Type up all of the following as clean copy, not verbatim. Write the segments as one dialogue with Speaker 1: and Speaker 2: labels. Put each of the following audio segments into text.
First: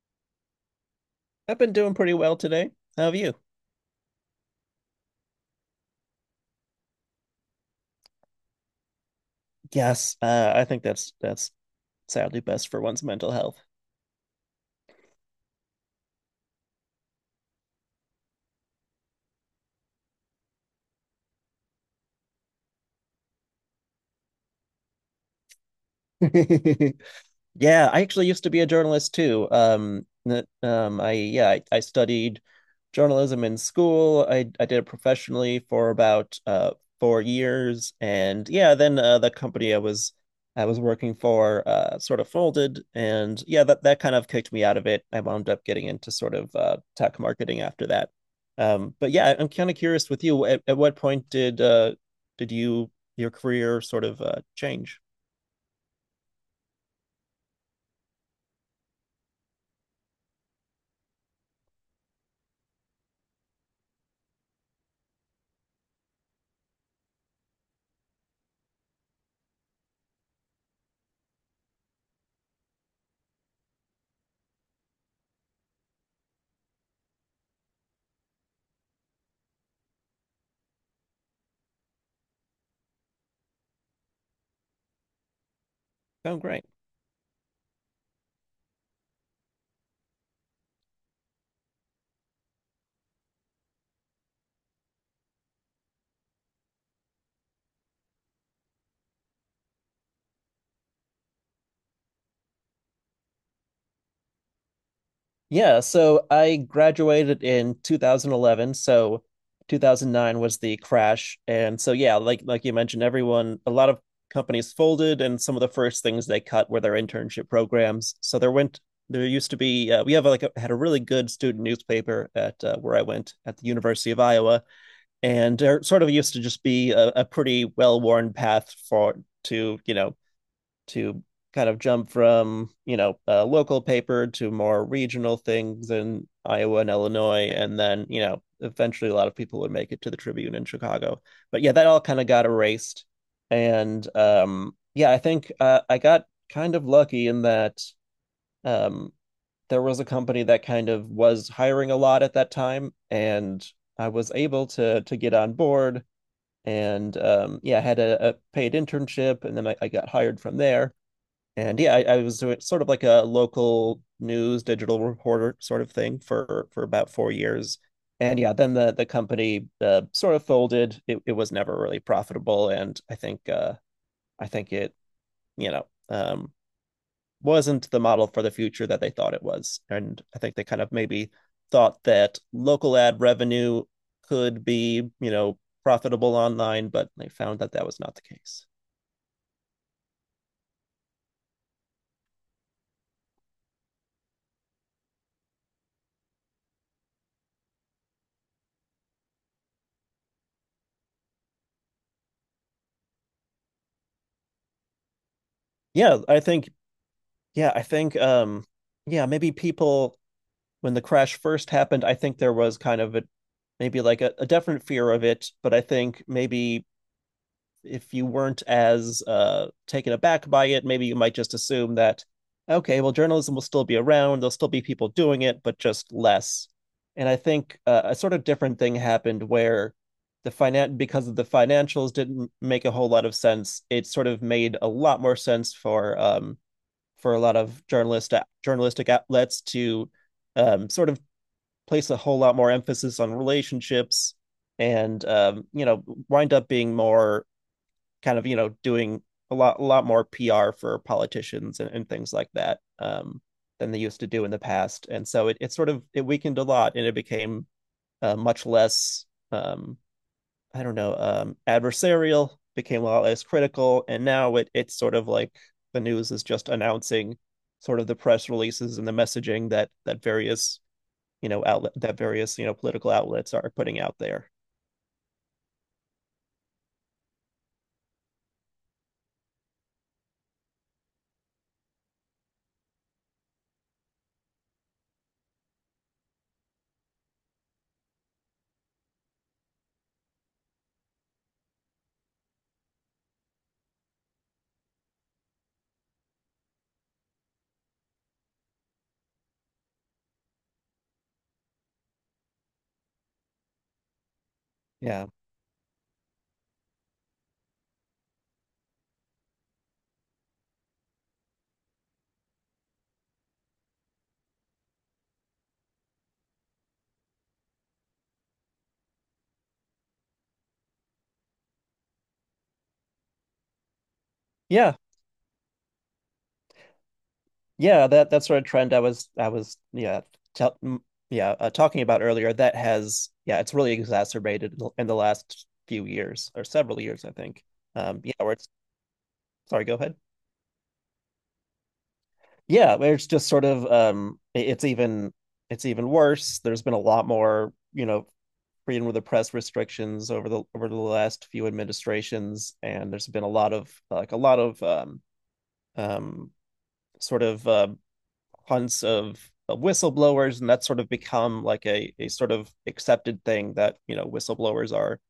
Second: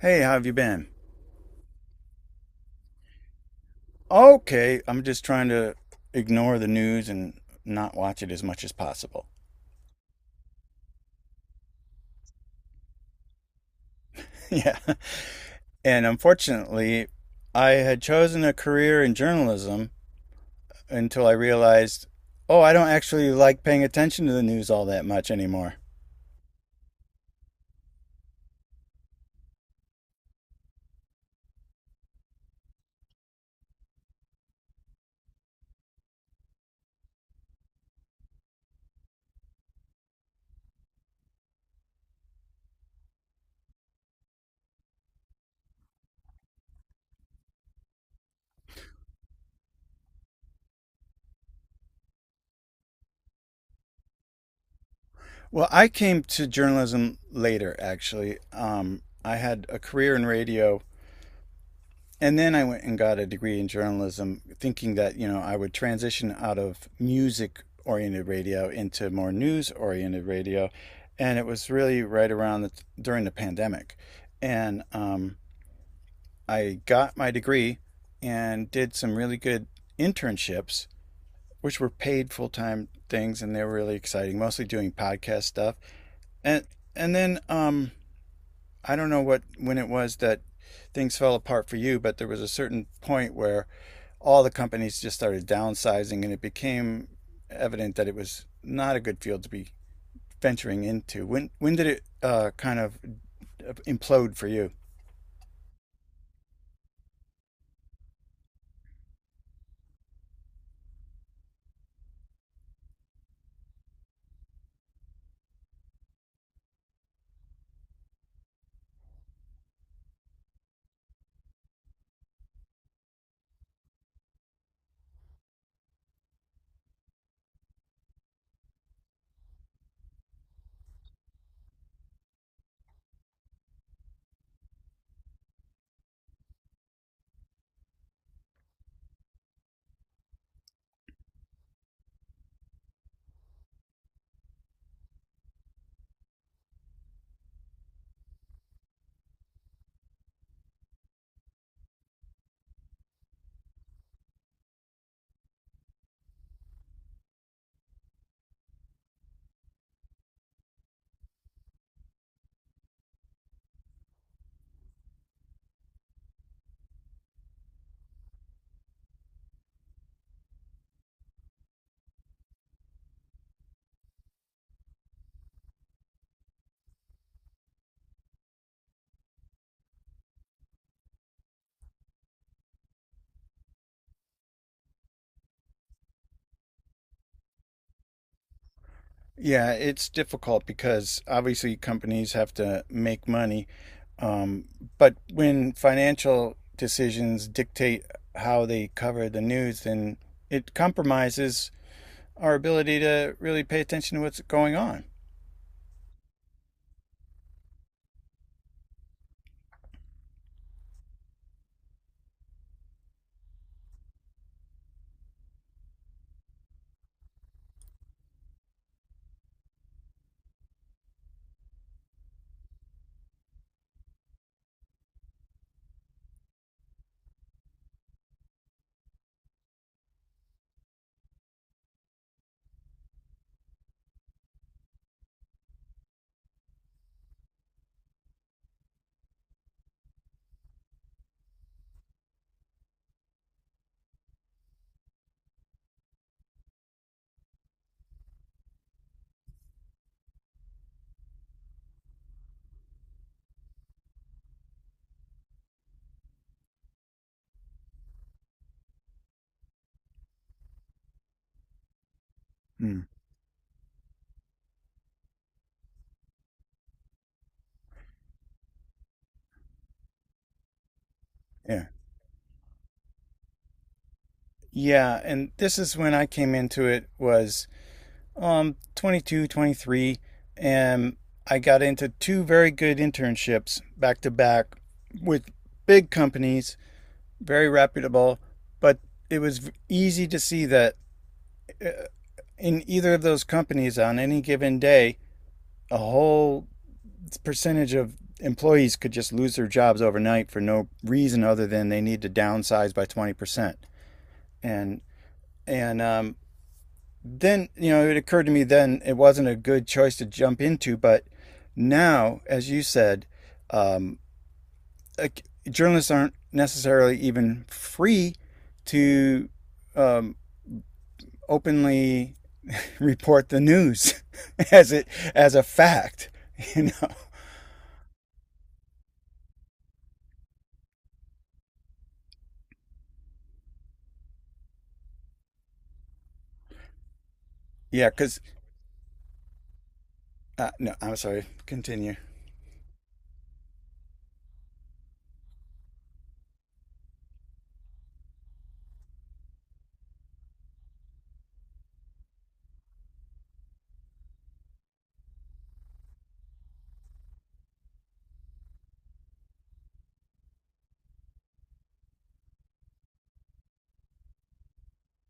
Speaker 1: Hey, how have you been?
Speaker 2: I've been doing pretty well today. How have you?
Speaker 1: Okay, I'm just trying to ignore the news and not watch it as much as possible.
Speaker 2: Yes, I think that's sadly best for one's mental health.
Speaker 1: yeah. And unfortunately, I had chosen a career in journalism until I realized, oh, I don't actually like paying attention to the news all that much anymore.
Speaker 2: Yeah, I actually used to be a journalist too. N- I Yeah, I studied journalism in school. I did it professionally for about 4 years, and yeah, then the company I was working for sort of folded, and yeah, that kind of kicked me out of it. I wound up getting into sort of tech marketing after that. But yeah, I'm kind of curious with you. At what point did did you your career sort of change?
Speaker 1: Well, I came to journalism later, actually. I had a career in radio, and then I went and got a degree in journalism, thinking that, you know, I would transition out of music oriented radio into more news oriented radio. And it was really right around the, during the pandemic. And I got my degree and did some really good internships, which were paid full time things. And they were really exciting, mostly doing podcast stuff.
Speaker 2: Oh,
Speaker 1: And,
Speaker 2: great.
Speaker 1: and then I don't know what when it was that things fell apart for you, but there was a certain point where all the companies just started downsizing, and it became evident that it was not a good field to be venturing into. When did it kind of implode for you?
Speaker 2: Yeah, so I graduated in 2011, so 2009 was the crash. And so yeah, like you mentioned, everyone, a lot of companies folded and some of the first things they cut were their internship programs. So there used to be we have like had a really good student newspaper at where I went at the University of Iowa, and there sort of used to just be a pretty well-worn path for to, you know, to kind of jump from, you know, a local paper to more regional things in Iowa and Illinois, and then, you know, eventually a lot of people would make it to the Tribune in Chicago. But yeah, that all kind of got erased, and yeah, I think I got kind of lucky in that um, there was a company that kind of was hiring a lot at that time, and I was able to get on board. And yeah, I had a paid internship, and then I got hired from there, and yeah, I was doing sort of like a local news digital reporter sort of thing for about 4 years. And yeah, then the company sort of folded. It was never really profitable, and I think it you know um, wasn't the model for the future that they thought it was. And I think they kind of maybe thought that local ad revenue could be, you know, profitable online, but they found that that was not the case.
Speaker 1: Yeah, it's difficult because obviously companies have to make money, um, but when financial decisions dictate how they cover the news, then it compromises our ability to really pay attention to what's going on.
Speaker 2: Yeah, I think yeah, I think yeah maybe people, when the crash first happened, I think there was kind of a, maybe like a definite fear of it, but I think maybe if you weren't as taken aback by it, maybe you might just assume that, okay, well, journalism will still be around, there'll still be people doing it, but just less. And I think a sort of different thing happened where because of the financials didn't make a whole lot of sense. It sort of made a lot more sense for a lot of journalistic outlets to sort of place a whole lot more emphasis on relationships and, you know, wind up being more kind of, you know, doing a lot more PR for politicians and things like that, than they used to do in the past. And so it sort of it weakened a lot and it became much less, um, I don't know, adversarial,
Speaker 1: Hmm.
Speaker 2: became a lot less critical, and now it's sort of like the news is just announcing sort of the press releases and the messaging that various, you know,
Speaker 1: Yeah.
Speaker 2: outlet that various, you know, political outlets are putting out there.
Speaker 1: Yeah, and this is when I came into it was 22, 23, and I got into two very good internships back to back with big companies, very reputable, but it was easy to see that uh, in either of those companies on any given day, a whole percentage of employees could just lose their jobs overnight for no reason other than they need to downsize by 20%. And
Speaker 2: Yeah.
Speaker 1: and then, you know, it occurred to me then it wasn't a good choice to jump into, but now, as you said, um, like, journalists aren't necessarily even free to um, openly report the news as
Speaker 2: Yeah,
Speaker 1: it as a fact you know
Speaker 2: yeah that that sort of trend I was yeah tell, yeah, talking about earlier, that has, yeah, it's really exacerbated in the last few years or several years, I think.
Speaker 1: yeah
Speaker 2: Yeah,
Speaker 1: because
Speaker 2: where it's, sorry, go ahead.
Speaker 1: no, I'm sorry, continue.
Speaker 2: Yeah, where it's just sort of, it's even, it's even worse. There's been a lot more, you know, freedom of the press restrictions over the last few administrations, and there's been a lot of, like, a lot of um sort of hunts of whistleblowers, and that's sort of become like a sort of accepted thing that, you know, whistleblowers are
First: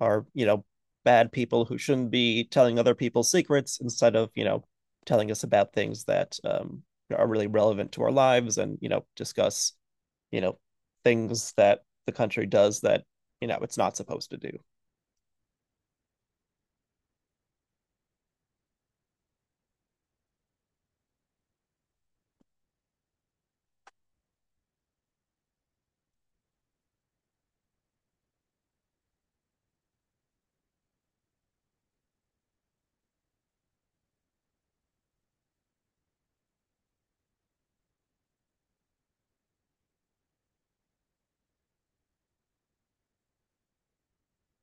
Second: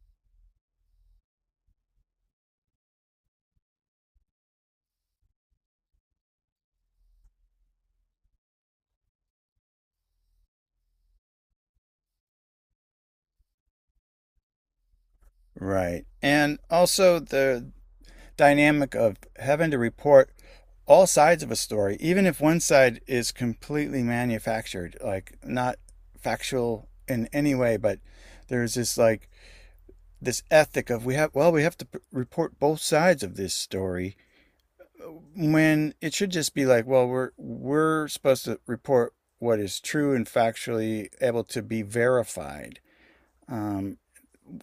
Speaker 2: are you know, bad people who shouldn't be telling other people secrets, instead of, you know, telling us about things that, are really relevant to our lives, and, you know, discuss, you know, things that the country does that, you know, it's not supposed to do.
Speaker 1: Right, and also the dynamic of having to report all sides of a story, even if one side is completely manufactured, like not factual in any way, but there's this like this ethic of we have well we have to report both sides of this story when it should just be like, well, we're supposed to report what is true and factually able to be verified. um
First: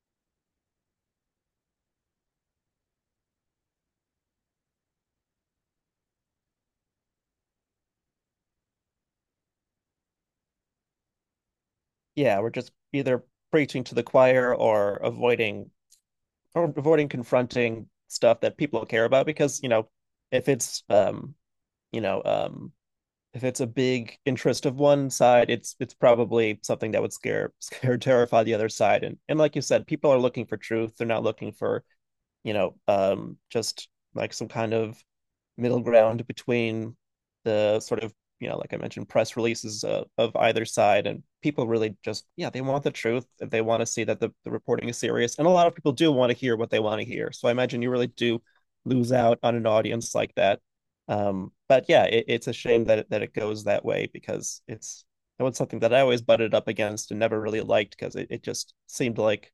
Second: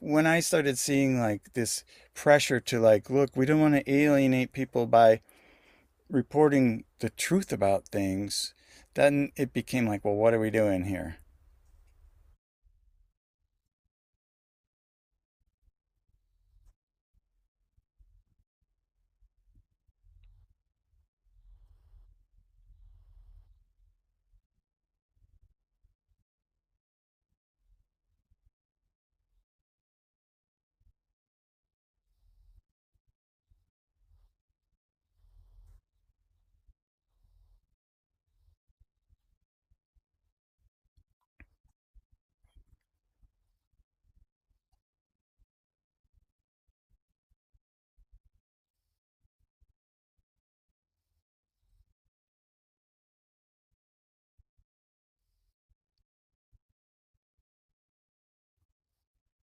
Speaker 1: when I started seeing like this pressure to like, look, we don't want to alienate people by reporting the truth about things, then it became like, well, what are we doing here?
Speaker 2: Yeah, we're just either preaching to the choir or avoiding confronting stuff that people care about, because, you know, if it's you know um if it's a big interest of one side, it's probably something that would scare scare terrify the other side, and like you said, people are looking for truth. They're not looking for, you know, just like some kind of middle ground between the sort of, you know, like I mentioned, press releases of either side. And people really just, yeah, they want the truth. They want to see that the reporting is serious. And a lot of people do want to hear what they want to hear. So I imagine you really do lose out on an audience like that. But yeah, it's a shame that that it goes that way, because it's, it was something that I always butted up against and never really liked, because it just seemed like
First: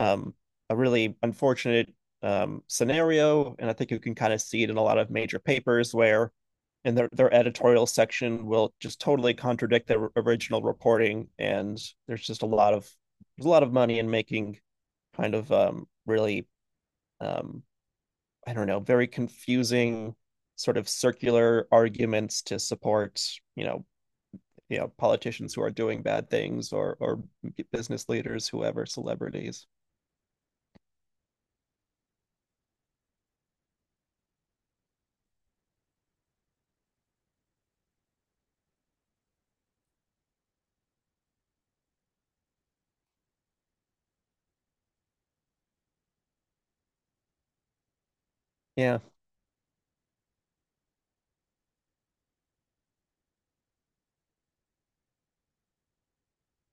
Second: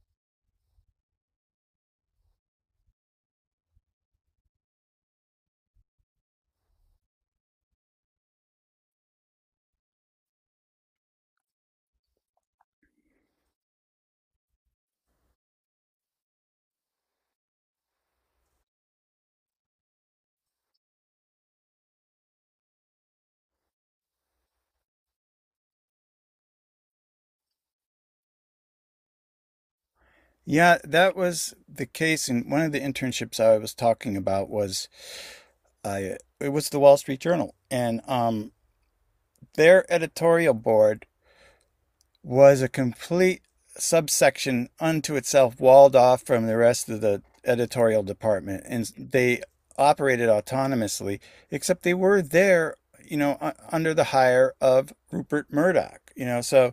Speaker 2: um, a really unfortunate, scenario. And I think you can kind of see it in a lot of major papers where, in their editorial section, will just totally contradict their original reporting, and there's just a lot of, there's a lot of money in making kind of, really, um, I don't know very confusing sort of circular arguments to support, you know, politicians who are doing bad things, or business leaders, whoever, celebrities.
Speaker 1: Yeah, that was the case. And one of the internships I was talking about was I it was the Wall Street Journal, and their editorial board was a complete subsection unto itself, walled off from the rest of the editorial department, and
Speaker 2: Yeah.
Speaker 1: they operated autonomously. Except they were there, you know, under the hire of Rupert Murdoch. You know, so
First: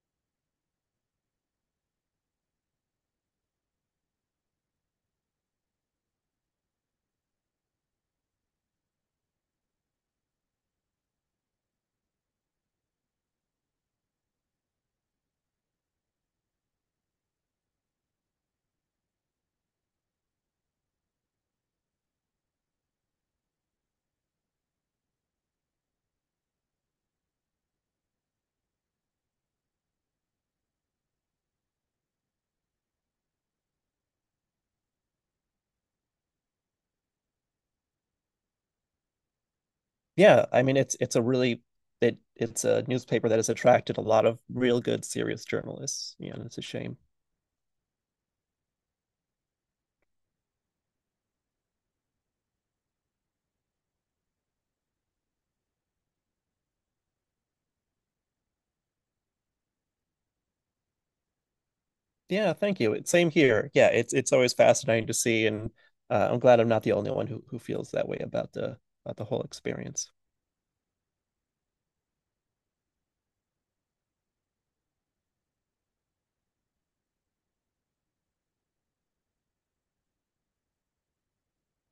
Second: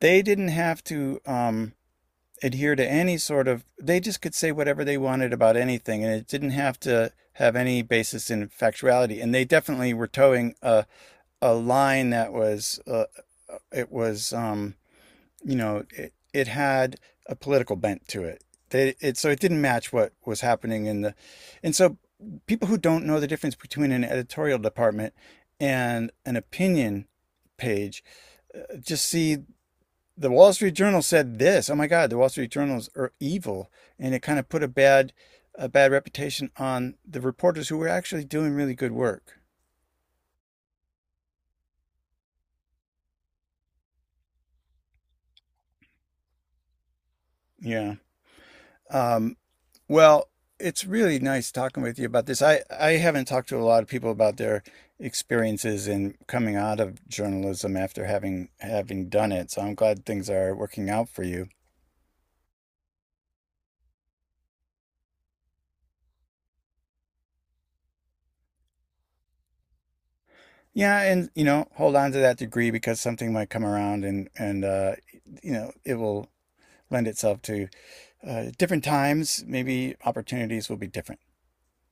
Speaker 1: they didn't have to adhere to any sort of, they just could say whatever they wanted about anything, and it didn't have to have any basis in factuality. And they definitely were towing a line that was, it was, you know, it had a political bent to it. They, it. So it didn't match what was happening in the, and so people who don't know the difference between an editorial department and an opinion page just see the Wall Street Journal said this. Oh my God, the Wall Street Journals are evil, and it kind of put a bad reputation on the reporters who were actually doing really good work.
Speaker 2: Yeah, I mean, it's a really, it's a newspaper that has attracted a lot of real good serious journalists. Yeah, and it's a shame.
Speaker 1: Yeah. Um, well, it's really nice talking with you about this. I haven't talked to a lot of people about their experiences in coming out of journalism after having done it. So I'm glad things are working out for you.
Speaker 2: Yeah, thank you. It's same here. Yeah, it's always fascinating to see, and I'm glad I'm not the only one who feels that way about the, about the whole experience.
Speaker 1: Yeah, and you know, hold on to that degree because something might come around and you know, it will lend itself to different times, maybe opportunities will be different.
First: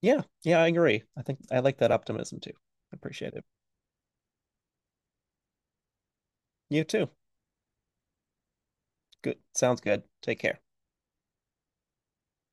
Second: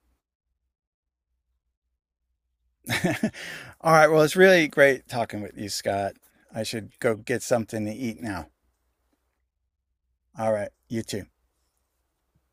Speaker 2: Yeah, yeah, I agree. I think I like that optimism too. I appreciate it.
Speaker 1: All right. Well, it's really great talking with you, Scott. I
Speaker 2: You
Speaker 1: should
Speaker 2: too.
Speaker 1: go get something to eat now.
Speaker 2: Good. Sounds good. Take
Speaker 1: All
Speaker 2: care.
Speaker 1: right. You too.